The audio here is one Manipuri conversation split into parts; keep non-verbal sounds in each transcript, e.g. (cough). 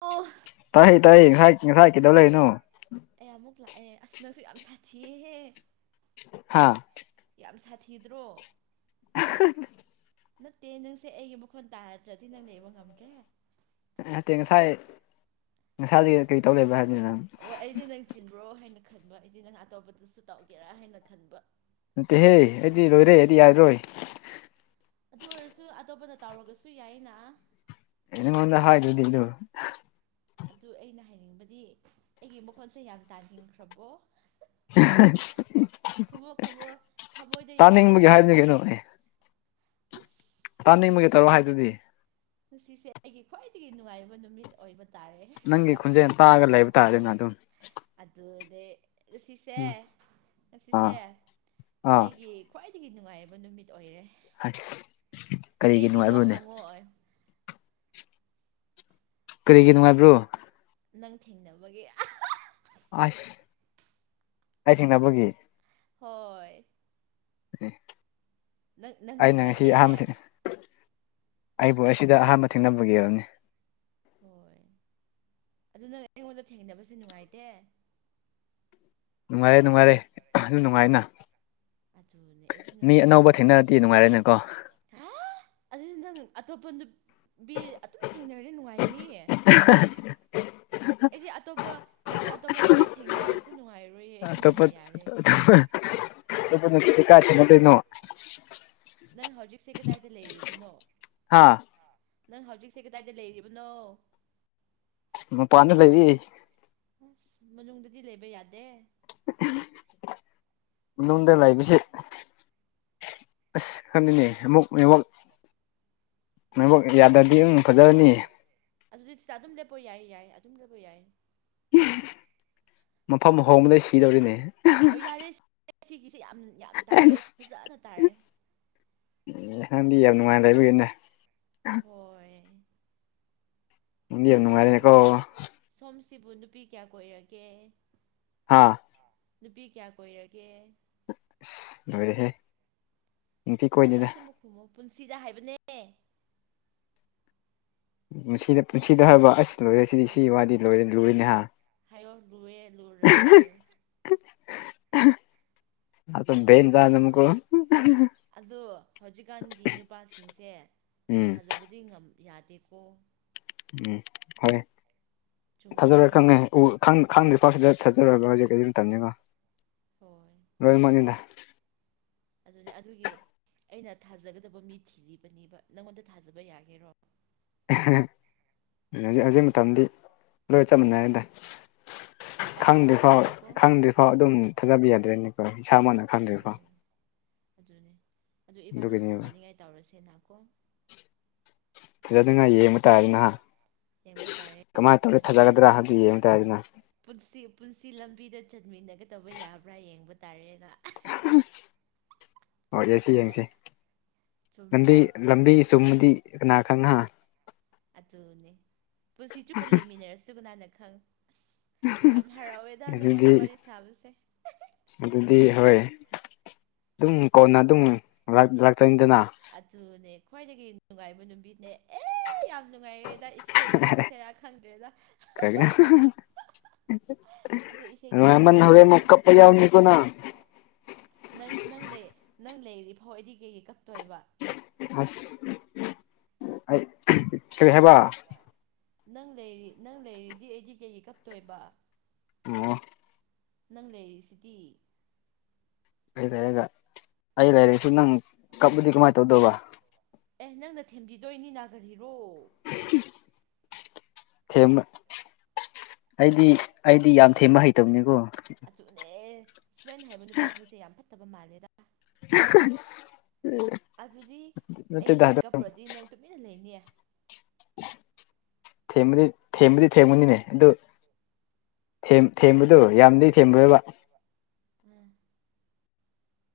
ꯑꯣ ꯇꯥꯏ ꯇꯥꯏ ꯉꯁꯥꯏ ꯉꯁꯥꯏ ꯀꯩꯗꯧ ꯂꯩꯔꯤꯅꯣ ꯑꯩ ꯑꯃꯨꯛ ꯂꯥꯛꯑꯦ ꯑꯁ ꯅꯪꯁꯨ ꯌꯥꯝ ꯁꯥꯊꯤꯌꯦꯍꯦ ꯍꯥꯥ ꯌꯥꯝ ꯁꯥꯊꯤꯗ꯭ꯔꯣ (unintelligible) ꯅꯠꯇꯦ ꯅꯪꯁꯦ ꯑꯩꯒꯤ ꯃꯈꯣꯟ ꯇꯥꯔꯗ꯭ꯔꯗꯤ ꯅꯪ ꯂꯩꯕ ꯉꯝꯒꯦ ꯅꯠꯇꯦ ꯉꯁꯥꯏ ꯉꯁꯥꯏꯗꯒꯤ ꯀꯔꯤ ꯇꯧ ꯂꯩꯕ꯭ꯔ ꯍꯥꯏꯕꯅꯤ ꯅꯪ ꯑꯣ ꯑꯩꯗꯤ ꯅꯪ ꯆꯤꯟꯕ꯭ꯔꯣ ꯍꯥꯏꯅ ꯈꯟꯕ ꯑꯩꯗꯤ ꯅꯪ ꯑꯇꯣꯄꯗꯁꯨ ꯇꯧꯒꯦꯔ ꯍꯥꯏꯅ ꯈꯟꯕ ꯅꯠꯇꯦꯍꯦ ꯑꯩꯗꯤ ꯂꯣꯏꯔꯦ ꯑꯩꯗꯤ ꯌꯥꯒꯤꯔꯣꯏ ꯑꯗꯨ ꯑꯣꯏꯔꯁꯨ ꯑꯇꯣꯞꯄꯗ ꯇꯧꯔꯒꯁꯨ ꯌꯥꯏꯅ ꯅꯪꯉꯣꯟꯗ ꯍꯥꯏꯗꯨꯗꯤꯗꯨ ꯑꯗꯨ ꯑꯩꯅ ꯍꯥꯏꯅꯤꯡꯕꯗꯤ ꯑꯩꯒꯤ ꯃꯈꯣꯟꯁꯦ ꯌꯥꯝ ꯇꯥꯅꯤꯡꯈ꯭ꯔꯕꯣ ꯈꯨꯝꯃꯨ ꯈꯨꯝꯃꯨ ꯊꯃꯣꯏꯗ ꯌꯥꯎꯕꯗꯨ ꯇꯥꯅꯤꯡꯕꯒꯤ ꯍꯥꯏꯕꯅꯤ ꯑꯁꯦꯡꯕꯒꯤ ꯀꯩꯅꯣ ꯑꯦ ꯑꯁ ꯇꯥꯅꯤꯡꯕꯒꯤ ꯇꯧꯔꯣ ꯍꯥꯏꯗꯨꯗꯤ ꯉꯁꯤꯁꯦ ꯑꯩꯒꯤ ꯈ꯭ꯋꯥꯏꯗꯒꯤ ꯅꯨꯡꯉꯥꯏꯕ ꯅꯨꯃꯤꯠ ꯑꯣꯏꯕ ꯇꯥꯔꯦ ꯅꯪꯒꯤ ꯈꯣꯟꯖꯦꯜ ꯇꯥꯔꯒ ꯂꯩꯕ ꯇꯥꯔꯦꯅ ꯑꯗꯨꯝ ꯑꯗꯨꯗꯦ ꯉꯁꯤꯁꯦ ꯎꯝ ꯉꯁꯤꯁꯦ ꯑꯥ ꯑꯥ ꯑꯩꯒꯤ ꯈ꯭ꯋꯥꯏꯗꯒꯤ ꯅꯨꯡꯉꯥꯏꯕ ꯅꯨꯃꯤꯠ ꯑꯣꯏꯔꯦ ꯑꯁ ꯀꯔꯤꯒꯤ ꯀꯩꯒꯤꯅꯣ ꯅꯨꯡꯉꯥꯏꯕ꯭ꯔꯣꯅꯦ ꯍꯪꯉꯣꯏ ꯀꯔꯤꯒꯤ ꯅꯨꯡꯉꯥꯏꯕ꯭ꯔꯣ ꯅꯪ ꯊꯦꯡꯅꯕꯒꯤ ꯑꯥꯏꯁ ꯑꯩ ꯊꯦꯡꯅꯕꯒꯤ ꯍꯣꯏ ꯅꯪ ꯅꯪ ꯑꯩꯅ ꯉꯁꯤ ꯅꯨꯡꯉꯥꯏꯇꯦ ꯑꯍꯥꯟꯕꯗ ꯑꯩꯕꯨ ꯑꯁꯤꯗ ꯑꯍꯥꯟꯕ ꯊꯦꯡꯅꯕꯒꯤ ꯑꯣꯏꯝꯅꯤ ꯍꯣꯏ ꯑꯗꯨ ꯅꯪ ꯑꯩꯉꯣꯟꯗ ꯊꯦꯡꯅꯕꯁꯦ ꯅꯨꯡꯉꯥꯏꯇꯦ ꯅꯨꯡꯉꯥꯏꯔꯦ ꯅꯨꯡꯉꯥꯏꯔꯦ ꯑꯗꯨ ꯅꯨꯡꯉꯥꯏꯅ ꯑꯗꯨꯅꯦ ꯑꯩꯁꯨ ꯃꯤ ꯑꯅꯧꯕ ꯅꯨꯡꯉꯥꯏꯌꯦꯀꯣ ꯊꯦꯡꯅꯔꯗꯤ ꯅꯨꯡꯉꯥꯏꯔꯦꯅꯦꯀꯣ ꯍꯥ ꯑꯗꯨꯗꯤ ꯅꯪ ꯑꯇꯣꯞꯄ ꯅꯨꯞ ꯄꯤ ꯑꯗꯨꯝ ꯊꯦꯡꯅꯔꯗꯤ ꯅꯨꯡꯉꯥꯏꯅꯤ ꯑꯩꯗꯤ ꯑꯇꯣꯞꯄ ꯑꯩꯗꯤ ꯑꯇꯣꯞꯄ ꯅꯨꯄꯥ ꯊꯦꯡꯅꯔꯁꯨ ꯅꯨꯡꯉꯥꯏꯔꯣꯏꯌꯦ ꯑꯩꯗꯤ ꯅꯪꯅ ꯌꯥꯔꯦ ꯑꯗꯨ ꯀꯥꯇꯅ ꯇꯩꯅꯣ (unintelligible) ꯅꯪ ꯍꯧꯖꯤꯛꯁꯦ ꯀꯗꯥꯏꯗ ꯂꯩꯔꯤꯕꯅꯣ ꯍꯥ ꯅꯪ ꯍꯧꯖꯤꯛꯁꯦ ꯀꯗꯥꯏꯗ ꯂꯩꯔꯤꯕꯅꯣ ꯃꯄꯥꯟꯗ ꯂꯩꯔꯤ ꯑꯁ ꯃꯅꯨꯡꯗꯗꯤ ꯂꯩꯕ ꯌꯥꯗꯦ ꯃꯅꯨꯡꯗ ꯂꯩꯕꯁꯤ ꯑꯁ ꯈꯪꯗꯦꯅꯦ ꯑꯃꯨꯛ ꯅꯦꯋꯥꯛ ꯅꯦꯋꯥꯠꯁꯛ ꯌꯥꯗ꯭ꯔꯗꯤ ꯑꯗꯨꯝ ꯐꯖꯔꯅꯤ ꯑꯗꯨꯗꯤ ꯁꯤꯗ ꯑꯗꯨꯝ ꯂꯦꯞꯄꯣ ꯌꯥꯏꯌꯦ ꯌꯥꯏ ꯑꯗꯨꯝ ꯂꯦꯞꯄ ꯌꯥꯏ (unintelligible) ꯃꯐꯝ ꯍꯣꯡꯕꯗꯩ ꯁꯤꯗꯧꯔꯤꯅꯦ ꯑꯣ ꯌꯥꯔꯦ ꯁꯤ ꯁꯤꯒꯤꯁꯦ ꯌꯥꯝ ꯌꯥꯝ ꯇꯥꯔꯦ ꯑꯩ ꯑꯁ ꯐꯖꯅ ꯇꯥꯔꯦ ꯑꯦ ꯅꯪꯗꯤ ꯌꯥꯝ ꯅꯨꯡꯉꯥꯏ ꯂꯩꯕꯒꯤꯅꯦ ꯍꯣꯏ ꯅꯪꯗꯤ ꯌꯥꯝ ꯑꯗꯨ ꯁꯣꯝ ꯅꯨꯡꯉꯥꯏꯔꯦꯅꯦꯀꯣ ꯁꯣꯝꯁꯤꯕꯨ ꯅꯨꯄꯤ ꯀꯌꯥ ꯀꯣꯏꯔꯒꯦ ꯍꯥꯥ ꯅꯨꯄꯤ ꯀꯌꯥ ꯀꯣꯏꯔꯒꯦ ꯂꯣꯏꯔꯦꯍꯦ ꯅꯨꯄꯤ ꯑꯁꯦꯡꯕ ꯀꯣꯏꯗꯦꯗ ꯑꯁꯦꯡꯕ ꯈꯨꯨꯝꯃꯣ ꯄꯨꯟꯁꯤꯗ ꯍꯥꯏꯕꯅꯦ ꯄꯨꯟꯁꯤꯗ ꯄꯨꯟꯁꯤꯗ ꯍꯥꯏꯕ ꯑꯁ ꯂꯣꯏꯔꯁꯤꯗꯤ ꯁꯤ ꯍꯣꯏ ꯋꯥꯗꯤ ꯂꯣꯏꯔꯦ ꯂꯣꯏꯔꯅꯦꯍ ꯍꯥꯏꯌꯣ ꯂꯨꯑꯦ ꯂꯨꯔꯁꯨ ꯍꯥꯏꯌꯣ (unintelligible) ꯑꯗꯨꯝ (unintelligible) ꯆꯝꯀꯣ (unintelligible) ꯑꯗꯣ ꯍꯧꯖꯤꯛꯀꯥꯟꯒꯤ ꯅꯨꯄꯥꯁꯤꯡꯁꯦ ꯎꯝ ꯊꯥꯖꯕꯗꯤ ꯉꯝ ꯌꯥꯗꯦꯀꯣ ꯎꯝ ꯍꯣꯏ ꯆꯨꯝꯗ꯭ꯔꯥ ꯊꯖꯔꯣꯏ ꯑꯩꯅ ꯈꯪꯉꯦ ꯍꯥꯏꯕꯁꯦ (unintelligible) ꯈꯪ ꯈꯥꯡꯗ꯭ꯔꯤꯐꯥꯎ ꯁꯨꯛꯊ ꯊꯥꯖꯔꯣꯏꯒ ꯍꯧꯖꯤꯛ ꯃꯇꯝꯅꯤꯀꯣ ꯍꯣꯏ ꯂꯣꯏꯅꯃꯛꯅꯤꯗ ꯑꯗꯨꯅꯦ ꯑꯗꯨꯒꯤ ꯑꯩꯅ ꯊꯥꯖꯒꯗꯕ ꯃꯤ ꯊꯤꯔꯤꯕꯅꯦꯕ ꯅꯪꯉꯣꯟꯗ ꯊꯥꯖꯕ ꯌꯥꯒꯦꯔꯣ (unintelligible) ꯍꯧꯖꯤꯛ ꯍꯧꯖꯤꯛ ꯃꯇꯝꯗꯤ ꯂꯣꯏ ꯆꯞꯃꯥꯟꯅꯔꯦꯗꯥ ꯅꯨꯄꯥꯁꯨ ꯈꯪꯗ꯭ꯔꯤ ꯐꯥꯎ ꯅꯨꯄꯤꯁꯨ ꯀꯣ ꯈꯪꯗ꯭ꯔꯤ ꯐꯥꯎ ꯑꯗꯨꯝ ꯊꯥꯖꯕ ꯌꯥꯗ꯭ꯔꯦꯅꯤꯀꯣ ꯏꯁꯥꯃꯛꯅ ꯈꯪꯗ꯭ꯔꯤꯐꯥꯎ ꯍꯣꯏ ꯑꯗꯨꯅꯦ ꯑꯗꯨ ꯏꯕꯥꯗꯤ ꯑꯗꯨꯒꯤꯅꯦꯕ ꯊꯥꯖꯅꯤꯡꯉꯥꯏ ꯇꯧꯔꯁꯦꯅꯀꯣ ꯊꯥꯖꯅꯤꯉꯥꯏ ꯌꯦꯡꯕ ꯇꯥꯔꯦꯅ ꯍꯥ ꯌꯦꯡꯕ ꯇꯥꯔꯦꯅ ꯀꯃꯥꯏꯅ ꯇꯧꯔꯒ ꯄꯨꯟꯁꯤ ꯂꯝ ꯊꯥꯖꯒꯗ꯭ꯔꯥ ꯍꯥꯏꯕꯗꯨ ꯌꯦꯡꯕ ꯇꯥꯔꯦꯗꯅ ꯄꯨꯟꯁꯤ ꯄꯨꯟꯁꯤ ꯂꯝꯕꯤꯗ ꯆꯠꯃꯤꯟꯅꯒꯗꯕ ꯌꯥꯕ꯭ꯔꯥ ꯌꯦꯡꯕ ꯇꯥꯔꯦꯅ ꯑꯣ ꯌꯦꯡꯁꯤ ꯌꯦꯡꯁꯤ ꯂꯝꯕꯤ ꯆꯨꯝꯗ꯭ꯔꯥ ꯂꯝꯕꯤ ꯆꯨꯝꯃꯗꯤ ꯀꯅꯥ ꯈꯪ ꯍꯥ ꯑꯗꯨꯅꯦ ꯄꯨꯟꯁꯤ ꯆꯨꯞꯄ ꯂꯩꯃꯤꯟꯅꯔꯁꯨ ꯀꯅꯥꯅ ꯈꯪ ꯑꯁ ꯌꯥꯝ ꯍꯔꯥꯎꯋꯦꯗ ꯅꯪꯉꯣꯟꯗ ꯑꯗꯨꯗꯤ ꯋꯥꯔꯤ ꯁꯥꯕꯁꯦ ꯑꯗꯨꯗꯤ ꯍꯣꯏ ꯑꯗꯨꯝ ꯀꯣꯟꯅ ꯑꯗꯨꯝ ꯂꯥꯛ ꯂꯥꯛꯇꯅꯤꯗꯅ ꯑꯗꯨꯅꯦ ꯈ꯭ꯋꯥꯏꯗꯒꯤ ꯅꯨꯡꯉꯥꯏꯕ ꯅꯨꯄꯤꯅꯦ ꯑꯦ ꯌꯥꯝ ꯅꯨꯡꯉꯥꯏꯔꯦꯗ ꯏꯁ ꯏꯁꯩꯒ ꯁꯛꯁꯦꯔꯥ ꯈꯪꯗ꯭ꯔꯦꯗ ꯀꯥꯏꯅꯥ ꯑꯗꯣ ꯏꯁꯩꯗꯤ ꯁꯛꯄ ꯅꯨꯡꯉꯥꯢꯃꯟ ꯌꯥꯗꯦ ꯍꯧꯔꯦꯃꯨꯛ ꯍꯥꯏ ꯀꯞꯄ ꯌꯥꯎꯅꯤꯀꯣ ꯅꯪ ꯅꯪ ꯅꯪ ꯅꯪ ꯂꯩꯔꯤꯕꯔꯤ ꯐꯥꯎ ꯑꯩꯗꯤ ꯀꯩꯒꯤ ꯀꯞꯇꯣꯏꯕ ꯑꯁ ꯑꯩ ꯀꯔꯤ ꯍꯥꯏꯕ ꯅꯪ ꯂꯩꯔꯤ ꯅꯪ ꯂꯩꯔꯤꯗꯤ ꯑꯩꯗꯤ ꯀꯩꯒꯤ ꯀꯞꯇꯣꯏꯕ ꯑꯣ ꯅꯪ ꯂꯩꯔꯤꯁꯤꯗꯤ ꯑꯩ ꯂꯩꯔꯒ ꯑꯩ ꯂꯩꯔꯁꯨ ꯅꯪ ꯀꯞꯂꯗꯤ ꯀꯃꯥꯏꯅ ꯇꯧꯗꯧꯕ ꯑꯦ ꯅꯪꯅ ꯊꯦꯝꯕꯤꯗꯣꯏꯅꯤ ꯅꯥ ꯀꯔꯤꯔꯣ ꯍꯨꯝ ꯊꯦꯝꯃ ꯑꯩꯗꯤ ꯑꯩꯗꯤ ꯌꯥꯝ ꯊꯦꯝꯃ ꯍꯩꯇꯕꯅꯤꯀꯣ ꯑꯆꯨꯅꯦ ꯏꯁꯄꯦꯟ ꯍꯥꯏꯕ ꯅꯨꯄꯥ ꯈꯣꯏꯁꯦ ꯌꯥꯝ ꯐꯠꯇꯕ ꯃꯥꯜꯂꯦꯗ ꯎꯝ ꯑꯗꯨꯗꯤ ꯑꯩꯁꯦ ꯀꯞꯄ꯭ꯔꯗꯤ ꯅꯪ ꯇꯨꯃꯤꯜ ꯂꯩꯅꯤ ꯊꯦꯝꯕꯗꯤ ꯊꯦꯝꯕꯗꯤ ꯊꯦꯝꯒꯅꯤꯅꯦ ꯑꯗꯨ ꯊꯦꯝ ꯊꯦꯝꯕꯗꯨ ꯌꯥꯝꯗꯤ ꯊꯦꯝꯕ꯭ꯔꯕ ꯑꯥ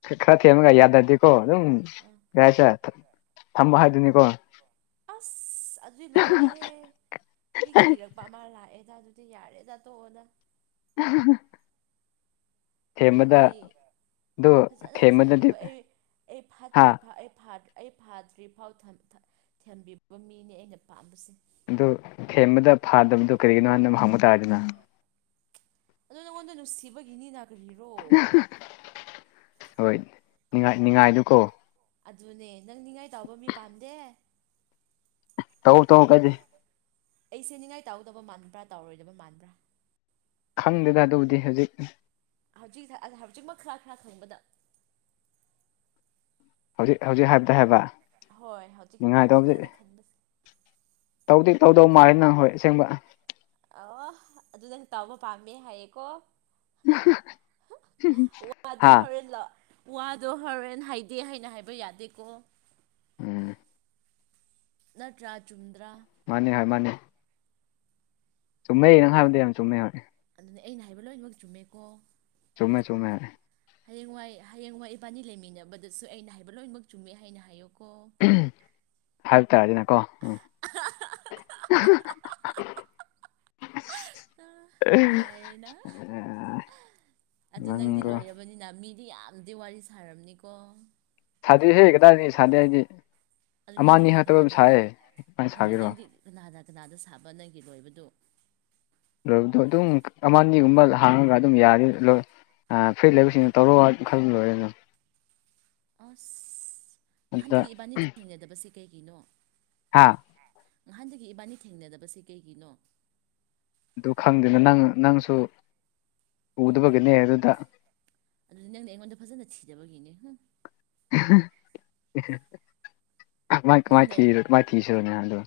ꯈꯈ ꯊꯦꯝꯃꯒ ꯌꯥꯗꯗꯤꯀꯣ ꯑꯗꯨꯝ ꯎꯝ ꯀꯩ ꯍꯥꯏꯁꯦ ꯊꯠ ꯊꯝꯕ ꯍꯥꯏꯗꯨꯅꯤꯀꯣ ꯑꯁ ꯑꯗꯨꯏ ꯂꯣꯏꯔꯦꯍꯦ ꯑꯩꯗꯤ ꯀꯤꯔꯕ__ ꯄꯥ ꯃꯥ ꯂꯥꯛꯑꯦꯗ ꯑꯗꯨꯗꯤ ꯌꯥꯔꯦꯗ ꯇꯣꯛꯑꯣꯗ (unintelligible) ꯊꯦꯝꯕꯗ ꯑꯩꯗꯤ ꯑꯗꯨ ꯐꯖꯅ ꯊꯦꯝꯕꯗꯗꯤ ꯊꯦꯝꯕꯤꯕ ꯑꯩ ꯑꯩ ꯍꯥ ꯐꯥꯠꯇ꯭ꯔꯤꯐꯥ ꯑꯩ ꯐꯥ__ ꯑꯩ ꯐꯥꯗ꯭ꯔꯤ ꯐꯥꯎ ꯊꯝ ꯊ ꯊꯦꯝꯕꯤꯕ ꯃꯤꯅꯦ ꯑꯩꯅ ꯄꯥꯝꯕꯁꯦ ꯑꯗꯨ ꯊꯦꯝꯕꯗ ꯐꯥꯗꯕꯤꯗꯣ ꯀꯔꯤꯒꯤꯅꯣ ꯍꯥꯏꯅ ꯑꯃ ꯍꯪꯕ ꯇꯥꯔꯦꯗꯅ ꯑꯗꯣ ꯅꯪꯉꯣꯟꯗ ꯅꯨꯡꯁꯤꯕꯒꯤꯅꯤ ꯅꯥ ꯀꯔꯤꯔꯣ ꯍꯣꯏ ꯅꯤꯉꯥꯏ ꯅꯤꯡꯉꯥꯏꯗꯨꯀꯣ ꯑꯗꯨꯅꯦ ꯅꯪ ꯅꯤꯡꯉꯥꯏ ꯇꯥꯎꯕ ꯃꯤ ꯄꯥꯝꯗꯦ ꯇꯧ ꯇꯧ ꯐꯩ ꯑꯩꯁꯦ ꯅꯤꯡꯉꯥꯏ ꯇꯥꯎꯗꯕ ꯃꯥꯟꯕ꯭ꯔꯥ ꯇꯥꯎꯔꯣꯏꯗꯕ ꯃꯥꯟꯕ꯭ꯔꯥ ꯈꯪꯗꯦꯗ ꯑꯗꯨꯕꯨꯗꯤ ꯍꯧꯖꯤꯛ ꯑꯨꯝꯍ ꯍꯧꯖꯤꯛꯁꯥ ꯑꯥ ꯍꯧꯖꯤꯛꯃꯛ ꯈꯔ ꯈꯔ ꯈꯪꯕꯗ ꯍꯧꯖꯤꯛ ꯍꯧꯖꯤꯛ ꯍꯥꯏꯕꯗ ꯍꯥꯏꯕ ꯍꯣꯏ ꯍꯧꯖꯤꯛ ꯅꯤꯡꯉꯥꯏ ꯍꯧꯖꯤꯛ ꯇꯧꯕꯗꯤ ꯅꯪꯅ ꯈꯟꯕꯁꯦ ꯇꯧꯗꯤ ꯇꯧꯗꯧ ꯃꯥꯂꯦ ꯅꯪ ꯍꯣꯏ ꯑꯁꯦꯡꯕ ꯑꯣ ꯑꯗꯨ ꯅꯪ ꯇꯧꯕ ꯄꯥꯝꯃꯦ ꯍꯥꯏꯌꯦꯀꯣ ꯋꯥꯖ ꯍꯥ ꯍꯣꯔꯦꯟꯂꯣ ꯋꯥꯗꯣ ꯍꯣꯔꯦꯟ ꯍꯥꯏꯗꯦ ꯍꯥꯏꯅ ꯍꯥꯏꯕ ꯌꯥꯗꯦꯀꯣ ꯎꯝ ꯅꯠꯇ꯭ꯔꯥ ꯆꯨꯝꯗ꯭ꯔꯥ ꯃꯥꯅꯦ ꯍꯥꯏ ꯃꯥꯅꯦ ꯆꯨꯝꯃꯦ ꯅꯪ ꯍꯥꯏꯕꯗ ꯌꯥꯝ ꯆꯨꯝꯃꯦ ꯍꯣꯏ ꯑꯗꯨꯅꯦ ꯑꯩꯅ ꯍꯥꯏꯕ ꯂꯣꯏꯅꯃꯛ ꯆꯨꯝꯃꯦꯀꯣ ꯆꯨꯝꯃꯦ ꯆꯨꯝꯃꯦ ꯍꯌꯦꯡꯋꯥꯏ ꯍꯌꯦꯡꯋꯥꯏ ꯏꯕꯥꯅꯤ ꯂꯩꯃꯤꯟꯅꯕꯗꯁꯨ ꯑꯩꯅ ꯍꯥꯏꯕ ꯂꯣꯏꯅꯃꯛ ꯆꯨꯝꯃꯦ ꯍꯥꯏꯅ ꯍꯥꯏꯌꯨꯀꯣ__ ꯍꯥꯏꯕ ꯇꯥꯔꯦꯅꯀꯣ ꯎꯝ ꯑꯁ ꯇꯥ ꯅꯨꯡꯉꯥꯏꯔꯦꯅ ꯑꯗꯨ ꯅꯪꯗꯤ ꯅꯪꯒꯣ ꯂꯣꯏꯔꯞ__ ꯕꯅꯤꯅ ꯃꯤꯗꯤ ꯌꯥꯝ ꯗꯤ ꯋꯥꯔꯤ ꯁꯥꯔꯝꯅꯤꯀꯣ ꯁꯥꯗꯦ ꯍꯦ ꯀꯗꯥꯏꯗꯒꯤ ꯁꯥꯗꯦ ꯍꯥꯏꯗꯤ ꯑꯗꯨꯗꯤ ꯑꯃ ꯅꯪꯗꯤ ꯑꯅꯤ ꯀꯅꯥꯒ ꯈꯛꯇ ꯁꯅꯥꯗꯣꯏ ꯁꯥꯏꯌꯦ ꯀꯃꯥꯏꯅ ꯑꯗꯨꯗꯤ ꯁꯥꯒꯦꯔꯣ ꯅꯪꯗꯤ ꯀꯅꯥꯅ ꯀꯅꯥꯗ ꯁꯥꯕ ꯅꯪꯒꯤ ꯂꯣꯏꯕꯗꯨ ꯂꯣꯏꯕꯗꯣ ꯑꯗꯨꯝ ꯀꯥ ꯑꯃꯅꯤꯒꯨꯝꯕ ꯂꯥ ꯍꯥꯡꯉꯒ ꯑꯗꯨꯝ ꯌꯥꯅꯤ ꯂꯣꯏ__ ꯑꯥ ꯐ꯭ꯔꯤ ꯂꯩꯕꯁꯤꯡꯅ ꯇꯧꯔꯣꯑꯣ ꯍꯥꯏꯗꯤ ꯈꯜ ꯂꯣꯏꯔꯦꯅꯥ__ ꯑꯁ ꯑꯗꯨꯗ ꯅꯍꯥꯟꯗꯒꯤ ꯏꯕꯥꯅꯤ ꯊꯦꯡꯅꯗꯕꯁꯤ ꯀꯩꯒꯤꯅꯣ ꯍꯥꯥ ꯑ ꯅꯍꯥꯟꯗꯒꯤ ꯏꯕꯥꯅꯤ ꯊꯦꯡꯅꯗꯕꯁꯦ ꯀꯩꯒꯤꯅꯣ ꯑꯗꯨ ꯈꯪꯗꯦꯅ ꯅꯪ ꯅꯪꯁꯨ ꯎꯗꯕꯒꯤꯅꯦ ꯑꯗꯨꯗ ꯑꯗꯨꯗꯤ ꯅꯪꯅ ꯑꯩꯉꯣꯟꯗ ꯐꯖꯅ ꯊꯤꯗꯕꯒꯤꯅꯦ ꯍꯨꯡ ꯀꯃꯥꯏ ꯀꯃꯥꯏ ꯅꯪꯅ ꯊꯤꯔ ꯀꯃꯥꯏ ꯊꯤꯁꯤꯔꯣꯅꯦ ꯍꯥꯗꯣ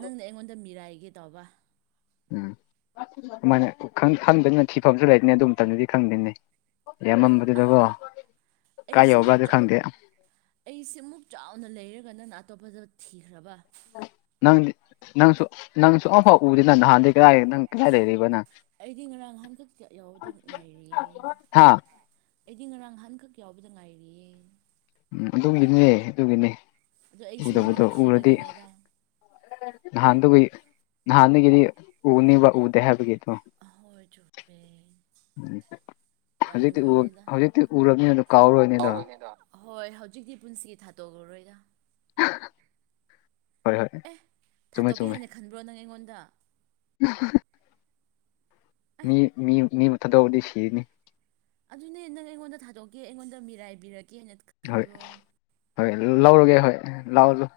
ꯅꯪꯅ ꯑꯩꯉꯣꯟꯗ ꯃꯤꯔꯥꯏꯒꯦ ꯇꯧꯕ ꯎꯝ ꯑꯗꯨꯃꯥꯏꯅ ꯈꯪ ꯈꯪꯗꯦꯅ ꯊꯤꯐꯝꯁꯨ ꯂꯩꯗꯅꯦ ꯑꯗꯨ ꯃꯇꯝꯗꯨꯗꯤ ꯈꯪꯗꯦꯅꯦ ꯑꯦ ꯑꯥ ꯑꯃꯝꯕꯗꯨꯗꯀꯣ ꯀꯥꯏ ꯌꯧꯕ꯭ꯔꯥꯗꯤ ꯈꯪꯗꯦ ꯑꯩꯁꯦ ꯑꯃꯨꯛ ꯆꯥꯎꯅ ꯂꯩꯔꯒ ꯅꯪꯅ ꯑꯇꯣꯞꯄꯗ ꯊꯤꯈ꯭ꯔꯕ ꯅꯪꯗꯤ ꯅꯪꯁꯨ ꯅꯪꯁꯨ ꯑꯃꯐꯥꯎ ꯎꯗꯦꯅ ꯅꯍꯥꯟꯗꯩ ꯀꯔꯥꯏ ꯅꯪ ꯀꯗꯥꯥꯏ ꯂꯩꯔꯤꯕ ꯅꯪ ꯑꯩꯗꯤ ꯉꯔꯥꯡ ꯅꯍꯥꯟ ꯈꯛꯇ ꯌꯧꯗ ꯉꯥꯏꯔꯤꯌꯦ ꯍꯥ ꯑꯩꯗꯤ ꯉꯔꯥꯡ ꯉꯍꯥꯟꯈꯛ ꯌꯥꯎꯕꯗ ꯉꯥꯏꯔꯤꯌꯦ ꯎꯝ ꯑꯗꯨꯒꯤꯅꯤꯅꯦ ꯑꯗꯨꯒꯤꯅꯦ ꯑꯗꯣ ꯑꯩꯁꯨ ꯎꯗꯕꯗꯣ ꯅꯪꯉꯣꯟꯗ ꯎꯔꯗꯤ ꯊꯤꯕꯒꯤꯅꯦꯗ ꯅꯍꯥꯟꯗꯨꯒꯤ ꯅꯍꯥꯟꯗꯒꯤꯗꯤ ꯎꯅꯤꯡꯕ ꯎꯗꯦ ꯍꯥꯏꯕꯒꯤꯗꯣ ꯑꯍꯣꯏ ꯆꯨꯝꯃꯦ ꯎꯝ ꯌꯥꯝ ꯍꯧꯖꯤꯛꯇꯤ ꯎ ꯅꯨꯡꯉꯥꯏꯔꯦꯗ ꯍꯧꯖꯤꯛꯇꯤ ꯎꯔꯝꯅꯤꯅ ꯑꯗꯨ ꯀꯥꯎꯔꯣꯏꯅꯦ ꯑꯗꯣ ꯍꯣꯏ ꯍꯧꯖꯤꯛꯇꯤ ꯄꯨꯟꯁꯤꯒꯤ ꯊꯥꯗꯣꯛꯔꯔꯣꯏꯗ ꯍꯣꯏ ꯍꯣꯏ ꯑꯦꯍ ꯆꯨꯝꯃꯦ ꯊꯥꯗꯣꯛꯀꯦ ꯆꯨꯝꯃꯦ ꯍꯥꯏꯅ ꯈꯟꯕ꯭ꯔꯣ ꯅꯪ ꯑꯩꯉꯣꯟꯗ ꯃꯤ ꯃꯤ ꯃꯤꯕꯨ ꯊꯥꯗꯣꯛꯔꯗꯤ ꯁꯤꯅꯤ ꯑꯗꯨꯅꯦ ꯅꯪ ꯑꯩꯉꯣꯟꯗ ꯊꯥꯗꯣꯛꯀꯦ ꯑꯩꯉꯣꯟꯗ ꯃꯤꯔꯥꯏꯕꯤꯔꯛꯀꯦ ꯍꯥꯏꯅ ꯍꯣꯏ ꯈꯟꯕ꯭ꯔꯣ ꯍꯣꯏ ꯂꯧꯔꯒꯦ ꯍꯣꯏ ꯂꯧꯂꯣ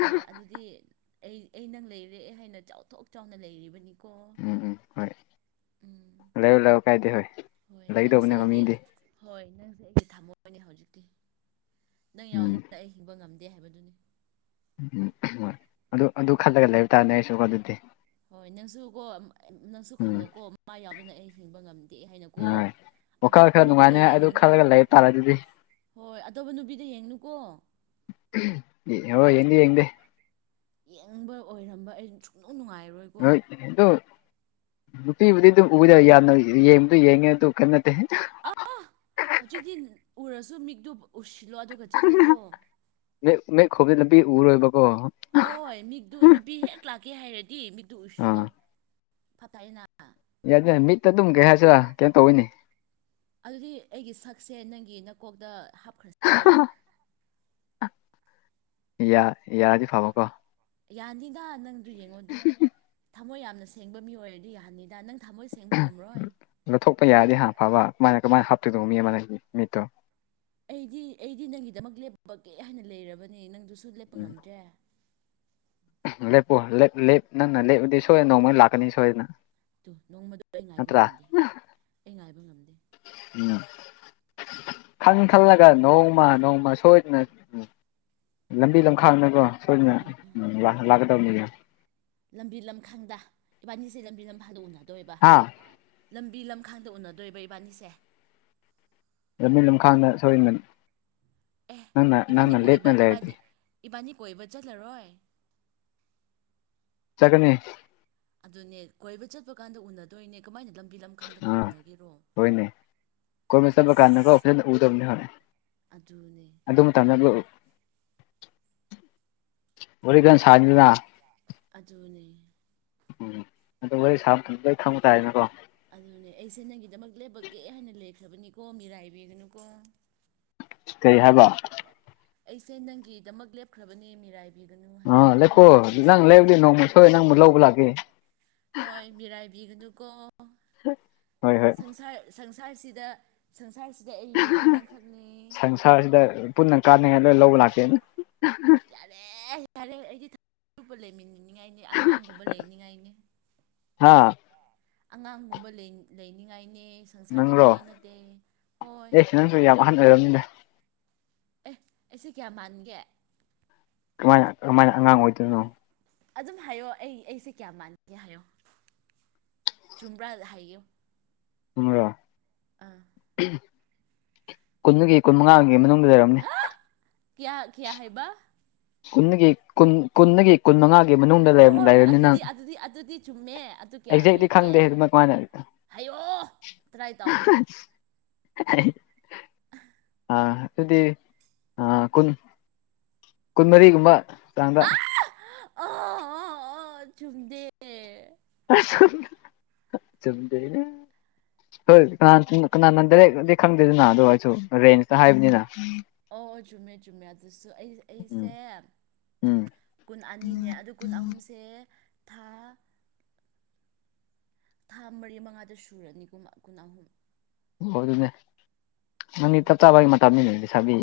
ꯍꯣꯏ ꯑꯗꯨꯗꯤ ꯑꯩ ꯑꯩ ꯅꯪ ꯂꯩꯔꯦ ꯍꯥꯏꯅ ꯆꯥꯎꯊꯣꯛ ꯆꯥꯎꯅ ꯂꯩꯔꯤꯕꯅꯤ ꯎꯝ ꯎꯝ ꯍꯣꯏ ꯎꯝ ꯂꯩꯌꯣ ꯂꯩꯌꯣ ꯀꯥꯏꯗꯦ ꯍꯣꯏ ꯍꯣꯏ ꯅꯪꯁꯦ ꯂꯩꯗꯧꯕꯅꯦ ꯑꯩꯒꯤ ꯃꯃꯤꯡꯗꯤ ꯍꯣꯏ ꯅꯪꯖꯦ ꯑꯩꯒꯤ ꯊꯝꯃꯣꯏꯅꯦ ꯍꯧꯖꯤꯛꯇꯤ ꯅꯪ ꯎꯝ ꯌꯥꯎꯗꯅ ꯑꯩ ꯍꯤꯡꯕ ꯉꯝꯗꯦ ꯍꯥꯏꯕꯗꯨꯅꯤ ꯎꯝ ꯑꯍꯣꯏ ꯑꯗꯨ ꯑꯗꯨ ꯈꯜꯂꯒ ꯍꯣꯏ ꯅꯪꯁꯨ ꯀꯣ ꯑ ꯅꯪꯁꯨ ꯎꯝ ꯈꯜꯂꯣꯀꯣ ꯃꯥ ꯌꯥꯎꯗꯅ ꯑꯩ ꯍꯤꯡꯕ ꯉꯝꯗꯦ ꯍꯥꯏꯅꯀꯣ ꯍꯣꯏ ꯋꯥꯈꯜ ꯑꯇꯣꯞꯄ ꯈꯔ ꯅꯨꯄꯤꯒ ꯅꯨꯡꯉꯥꯏꯅꯤꯉꯥꯏ ꯑꯗꯨ ꯌꯦꯡꯒꯅꯨ ꯈꯜꯂꯒ ꯂꯩꯕ ꯇꯥꯔꯦ ꯑꯗꯨꯗꯤ ꯍꯣꯏ ꯑꯇꯣꯞꯄ ꯅꯨꯄꯤꯗ ꯌꯦꯡꯅꯨꯀꯣ ꯍꯣꯏ ꯌꯦꯡꯗꯦ ꯌꯦꯡꯗꯦ ꯌꯦꯡꯕ ꯑꯣꯏꯔꯝꯕ ꯑꯩ ꯁꯨꯡꯅꯨꯡ ꯅꯨꯡꯉꯥꯏꯔꯣꯏ ꯍꯣꯏꯠ ꯑꯗꯨ ꯅꯨꯄꯤꯕꯨꯗꯤ ꯑꯗꯨꯝ ꯎꯕꯗ ꯌꯥꯝꯅ ꯌꯦꯡꯕꯨꯗꯤ ꯌꯦꯡꯉꯦ ꯑꯗꯨ ꯀꯦꯝ ꯅꯠꯇꯦ ꯑꯥꯍ ꯍꯧꯖꯤꯛꯇꯤ ꯎꯔꯁꯨ ꯃꯤꯛꯇꯣ ꯎꯨꯏꯁꯤꯜꯂꯣ ꯑꯗꯨꯒ ꯆꯠꯂꯣꯀꯣ ꯃꯤꯠ ꯃꯤꯠ ꯈꯨꯝꯕꯅꯤ ꯂꯝꯕꯤ ꯎꯔꯣꯏꯕꯀꯣ ꯍꯣꯏ ꯃꯤꯠꯗꯨ ꯅꯨꯄꯤ ꯍꯦꯛ ꯂꯥꯛꯀꯦ ꯍꯥꯏꯔꯗꯤ ꯃꯤꯠꯗꯨ ꯎꯨꯏꯁꯤꯜꯂꯣ ꯑꯥ ꯐꯠꯇꯥꯏꯅ ꯌꯥꯗꯦ ꯃꯤꯠꯇ ꯑꯗꯨꯝ ꯀꯩ ꯍꯥꯏꯁꯤꯔꯥ ꯀꯩꯅꯣ ꯇꯧꯋꯤꯅꯦ ꯑꯗꯨꯗꯤ ꯑꯩꯒꯤ ꯁꯛꯁꯦ ꯅꯪꯒꯤ ꯅꯀꯣꯛꯇ ꯍꯥꯞꯈ꯭ꯔꯁꯤꯔꯥ ꯌꯥ ꯌꯥꯔꯗꯤ ꯐꯕꯀꯣ ꯌꯥꯅꯤꯗꯥ ꯅꯪꯗꯨ ꯌꯦꯡꯉꯣꯗꯨ ꯊꯝꯃꯣꯏ ꯌꯥꯝꯅ ꯁꯦꯡꯕ ꯃꯤ ꯑꯣꯏꯔꯗꯤ ꯌꯥꯍꯟꯅꯤꯗ ꯅꯪ ꯊꯝꯃꯣꯏ ꯁꯦꯡꯕ ꯉꯝꯔꯣꯏ ꯂꯧꯊꯣꯛꯄ ꯌꯥꯔꯗꯤ ꯍꯥꯞ ꯐꯕ ꯃꯥꯅ ꯀꯃꯥꯏ ꯍꯥꯞꯇꯣꯏꯅꯣ ꯃꯤ ꯑꯃꯅ ꯃꯤꯠꯇꯣ ꯑꯩꯗꯤ ꯑꯩꯗꯤ ꯅꯪꯒꯤꯗꯃꯛ ꯂꯦꯞꯄꯒꯦ ꯍꯥꯏꯅ ꯂꯩꯔꯕꯅꯦ ꯅꯪꯗꯨꯁꯨ ꯂꯦꯞꯄ ꯉꯝꯗ꯭ꯔꯦ ꯂꯦꯞꯄꯨ ꯂꯦꯞ ꯂꯦꯞ ꯅꯪꯅ ꯂꯦꯞꯄꯗꯤ ꯁꯣꯏ ꯅꯣꯡꯃꯩ ꯂꯥꯛ ꯗꯨ ꯅꯣꯡꯃꯗ ꯑꯩ ꯉꯥꯏꯕ ꯅꯠꯇ꯭ꯔꯥ ꯉꯝꯗꯦ ꯑꯩ ꯉꯥꯏꯕ ꯉꯝꯗꯦ ꯎꯝ ꯈꯪ ꯈꯜꯂꯒ ꯅꯣꯡꯃ ꯅꯣꯡꯃ ꯁꯣꯏ ꯎꯝ ꯂꯝꯕꯤ ꯂꯝꯈꯥꯡꯗꯀꯣ ꯁꯣꯏꯗꯅ ꯎꯝ ꯂꯥꯛꯀꯗꯕꯅꯤꯗ ꯂꯝꯕꯤ ꯂꯝꯈꯥꯡꯗ ꯏꯕꯥꯅꯤꯁꯦ ꯂꯝꯕꯤ ꯂꯝꯈꯥꯡꯗ ꯎꯅꯗꯣꯏꯕ ꯍꯥꯥ ꯍꯥ ꯂꯝꯕꯤ ꯂꯝꯈꯥꯡꯗ ꯎꯅꯗꯣꯏꯕ ꯏꯕꯥꯅꯤꯁꯦ ꯂꯝꯕꯤ ꯂꯝꯈꯥꯡꯗ ꯁꯣꯏꯅ ꯑꯦ ꯅꯪꯅ ꯏꯕꯥꯅꯤ ꯅꯪꯅ ꯂꯦꯞꯅ ꯀꯣꯏꯕ ꯂꯩꯔꯗꯤ ꯏꯕꯥꯅꯤ ꯏꯕꯥꯅꯤ ꯀꯣꯏꯕ ꯆꯠꯂꯔꯣꯏ ꯆꯠꯀꯅꯤ ꯑꯗꯨꯅꯦ ꯀꯣꯏꯕ ꯆꯠꯄ ꯀꯥꯟꯗ ꯎꯅꯗꯣꯏꯅꯦ ꯀꯃꯥꯏꯅ ꯂꯝꯕꯤ ꯂꯝꯈꯥꯡꯗꯀ ꯑꯥ ꯎꯅꯒꯦꯔꯣ ꯍꯣꯏꯅꯦ ꯀꯣꯏꯕ ꯆꯠꯄ ꯀꯥꯟꯗꯀꯣ ꯑꯁ ꯑꯃꯨꯛ ꯍꯦꯟꯅ ꯎꯗꯕꯅꯦ ꯍꯣꯏ ꯑꯗꯨꯅꯦ ꯑꯗꯨ ꯃꯇꯝꯗ ꯑꯗꯨ ꯋꯥꯔꯤ ꯀꯟ ꯁꯥꯅꯤꯗꯅ (unintelligible) ꯑꯗꯨꯅꯦ ꯎꯝ ꯑꯗꯣ ꯋꯥꯔꯤ ꯁꯥꯕ ꯃꯇꯝꯗ ꯂꯣꯏ ꯈꯪꯕ ꯇꯥꯥꯏꯗꯅꯀꯣ ꯑꯗꯨꯅꯦ ꯑꯩꯁꯦ ꯅꯪꯒꯤꯗꯃꯛ ꯂꯦꯞꯄꯒꯦ ꯍꯥꯏꯅ ꯂꯩꯈ꯭ꯔꯕꯅꯤꯀꯣ ꯃꯤꯔꯥꯏꯕꯤꯒꯅꯨꯀꯣ ꯀꯩ ꯍꯥꯏꯕ ꯕꯥ ꯑꯩꯁꯦ ꯅꯪꯒꯤꯗꯃꯛ ꯂꯦꯞꯈ꯭ꯔꯕꯅꯦ ꯃꯤꯔꯥꯏꯕꯤꯒꯅꯨ ꯍꯥꯏꯕ ꯑꯥ ꯂꯦꯞꯄꯣ ꯑꯩꯒꯤ ꯊꯃꯣꯏꯁꯦ (unintelligible) ꯅꯣꯡꯃ ꯁꯣꯏ ꯅꯪꯕꯨ ꯂꯧꯕ ꯂꯥꯛꯀꯦ ꯍꯣꯏ ꯃꯤꯔꯥꯏꯕꯤꯒꯅꯨꯀꯣ ꯍꯥ ꯁꯪꯁꯥꯔ ꯁꯪꯁꯥꯔꯁꯤꯗ ꯁꯪꯁꯥꯔꯁꯤꯗ ꯑꯩꯒꯤꯗꯤ ꯅꯪꯈꯛꯅꯦ ꯆꯠꯆꯗ ꯄꯨꯟꯅ ꯀꯥꯟꯅꯤꯉꯥꯏꯗꯣ ꯂꯧꯕ ꯂꯥꯛꯀꯦꯅ ꯌꯥꯔꯦ ꯌꯥꯔꯦ ꯑꯩꯗꯤ (unintelligible) ꯂꯩꯃꯤꯟ ꯂꯩꯅꯤꯡꯉꯥꯏꯅꯤ ꯑꯉꯥꯡꯒꯨꯝꯕ ꯂꯩꯅꯤꯡꯉꯥꯏꯅꯤ ꯍꯥ ꯑꯥ ꯑꯉꯥꯡꯒꯨꯝꯕ ꯂꯩ ꯂꯩꯅꯤꯡꯉꯥꯏꯅꯦ ꯁꯪꯁꯥꯔ ꯅꯪꯔꯣ ꯆꯠꯅꯤꯡꯉꯥꯏ ꯅꯠꯇꯦ ꯍꯣꯏ ꯑꯦ ꯅꯪꯁꯨ ꯌꯥꯝ ꯑꯍꯟ ꯑꯣꯏꯔꯕꯅꯤꯗ ꯑꯦ ꯑꯩꯁꯦ ꯀꯌꯥ ꯃꯥꯟꯒꯦ ꯀꯃꯥꯏꯅ ꯀꯃꯥꯏꯅ ꯑꯉꯥꯡ ꯑꯣꯏꯗꯣꯏꯅꯣ ꯑꯗꯨꯝ ꯍꯥꯏꯌꯣ ꯑꯩ ꯑꯩꯁꯦ ꯀꯌꯥ ꯃꯥꯟꯒꯦ ꯍꯥꯏꯌꯣ ꯆꯨꯝꯕ꯭ꯔꯥ ꯍꯥꯏꯌꯨ ꯇꯨꯝꯃꯣꯔꯣ ꯑꯥ ꯑꯍꯝ ꯀꯨꯟꯗꯒꯤ ꯀꯨꯟꯃꯉꯥꯒꯤ ꯃꯅꯨꯡꯗ ꯂꯩꯔꯝꯅꯤ ꯍꯥ ꯀꯌꯥ ꯀꯌꯥ ꯍꯥꯏꯕ ꯀꯨꯟꯗꯒꯤ ꯀꯨꯟ ꯀꯨꯟꯗꯒꯤ ꯀꯨꯟ ꯃꯉꯥ ꯍꯣꯏ ꯍꯣꯏ ꯍꯣꯏ ꯑꯗꯨꯗꯤ ꯑꯗꯨꯗꯤ ꯑꯗꯨꯗꯤ ꯆꯨꯝꯃꯦ ꯑꯗꯨ ꯀꯌꯥ ꯑꯦꯛꯖꯦꯛꯇꯤ ꯑꯣꯏꯒꯦ ꯈꯪꯗꯦ ꯍꯥꯏꯌꯣ ꯑꯗꯨꯃꯥꯏ ꯀꯃꯥꯏꯅ ꯍꯥꯏꯌꯣ ꯇꯔꯥꯏ ꯇꯧꯒꯅꯨ (unintelligible) ꯑꯥ ꯑꯗꯨꯗꯤ ꯑꯥ ꯀꯨꯟ ꯀꯨꯟꯃꯔꯤꯒꯨꯝꯕ ꯆꯥꯡꯗ ꯑꯣ ꯑꯣ ꯑꯣ ꯆꯨꯝꯗꯦ ꯑꯦ ꯑꯁ ꯆꯨꯝꯗꯦꯌꯦ ꯍꯣꯏ ꯀꯅꯥ ꯆꯨꯝ ꯀꯅꯥꯅ ꯗꯥꯏꯔꯦꯛꯗꯤ ꯈꯪꯗꯦꯗꯅ ꯑꯗꯨ ꯑꯩꯁꯨ ꯔꯦꯟꯖꯇ ꯍꯥꯏꯕꯅꯤꯅ ꯑꯣ ꯑꯣ ꯆꯨꯝꯃꯦ ꯆꯨꯝꯃꯦ ꯑꯗꯨꯁꯨ ꯑꯩ ꯎꯝ ꯑꯩꯁꯦ ꯎꯝ ꯀꯨꯟ ꯑꯅꯤꯅꯦ ꯑꯗꯨ ꯀꯨꯟ ꯑꯍꯨꯝꯁꯦ ꯊꯥ ꯊꯥ ꯃꯔꯤ ꯃꯉꯥꯗꯤ ꯁꯨꯔꯅꯤ ꯀꯨꯝ ꯀꯨꯟ ꯑꯍꯨꯝ ꯑꯣ ꯑꯗꯨꯅꯦ ꯅꯪꯗꯤ ꯎꯝ ꯆꯛ ꯆꯥꯕꯒꯤ ꯃꯇꯝꯅꯤꯅꯦ ꯂꯩꯁꯥꯕꯤ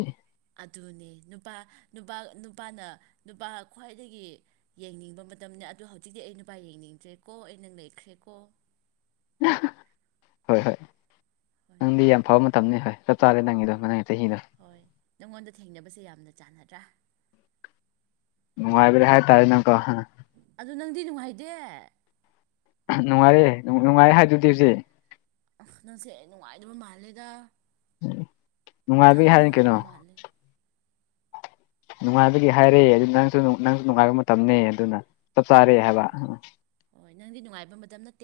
ꯑꯗꯨꯅꯦ ꯅꯨꯄꯥ ꯅꯨꯄꯥ ꯅꯨꯄꯥꯅ ꯅꯨꯄꯥ ꯈ꯭ꯋꯥꯏꯗꯒꯤ ꯌꯦꯡꯅꯤꯡꯕ ꯃꯇꯝꯅꯦ ꯑꯗꯣ ꯍꯧꯖꯤꯛꯇꯤ ꯑꯩ ꯅꯨꯄꯥ ꯌꯦꯡꯅꯤꯡꯗ꯭ꯔꯦꯀꯣ ꯑꯩꯅ ꯅꯪ ꯅꯩꯈ꯭ꯔꯦꯀꯣ ꯍꯣꯏ ꯍꯣꯏ ꯍꯣꯏ ꯅꯪꯗꯤ ꯌꯥꯝ ꯐꯕ ꯃꯇꯝꯅꯦ ꯍꯣꯏ ꯆꯞ ꯆꯥꯔꯦ ꯅꯪꯒꯤꯗꯣ ꯅꯪꯒꯤ ꯆꯍꯤꯗꯣ ꯍꯣꯏ ꯅꯪꯉꯣꯟꯗ ꯊꯦꯡꯅꯕꯁꯦ ꯌꯥꯝꯅ ꯆꯥꯟꯅꯗ꯭ꯔꯥ ꯃꯅꯨꯡꯉꯥꯏꯕꯅꯦ ꯍꯥꯏ ꯇꯥꯔꯦ ꯅꯪꯀꯣ ꯑꯗꯨ ꯅꯪꯗꯤ ꯅꯨꯡꯉꯥꯏꯇꯦ ꯅꯨꯡꯉꯥꯏꯔꯦ ꯅꯨꯡꯉꯥꯏꯔꯦ ꯍꯥꯏꯗꯨꯗꯤ ꯍꯧꯖꯤꯛ ꯑꯁ ꯅꯪꯁꯦ ꯅꯨꯡꯉꯥꯏꯗꯕ ꯃꯥꯜꯂꯦꯗ ꯅꯨꯡꯉꯥꯏꯕꯒꯤ ꯏꯊꯟꯇ ꯍꯥꯏꯔꯅꯤ ꯅꯨꯡꯉꯥꯏꯕ ꯀꯩꯅꯣ ꯃꯥꯜꯂꯦ ꯅꯨꯡꯉꯥꯏꯕꯒꯤ ꯍꯥꯏꯔꯦ ꯑꯗꯨ ꯅꯪꯁꯨ ꯅꯪꯁꯨ ꯅꯨꯡꯉꯥꯏꯕ ꯃꯇꯝꯅꯦ ꯑꯗꯨꯅ ꯆꯞ ꯆꯥꯔꯦ ꯍꯥꯏꯕ ꯍꯣꯏ ꯍꯣꯏ ꯅꯪꯗꯤ ꯅꯨꯡꯉꯥꯏꯕ ꯃꯇꯝ ꯅꯠꯇꯦ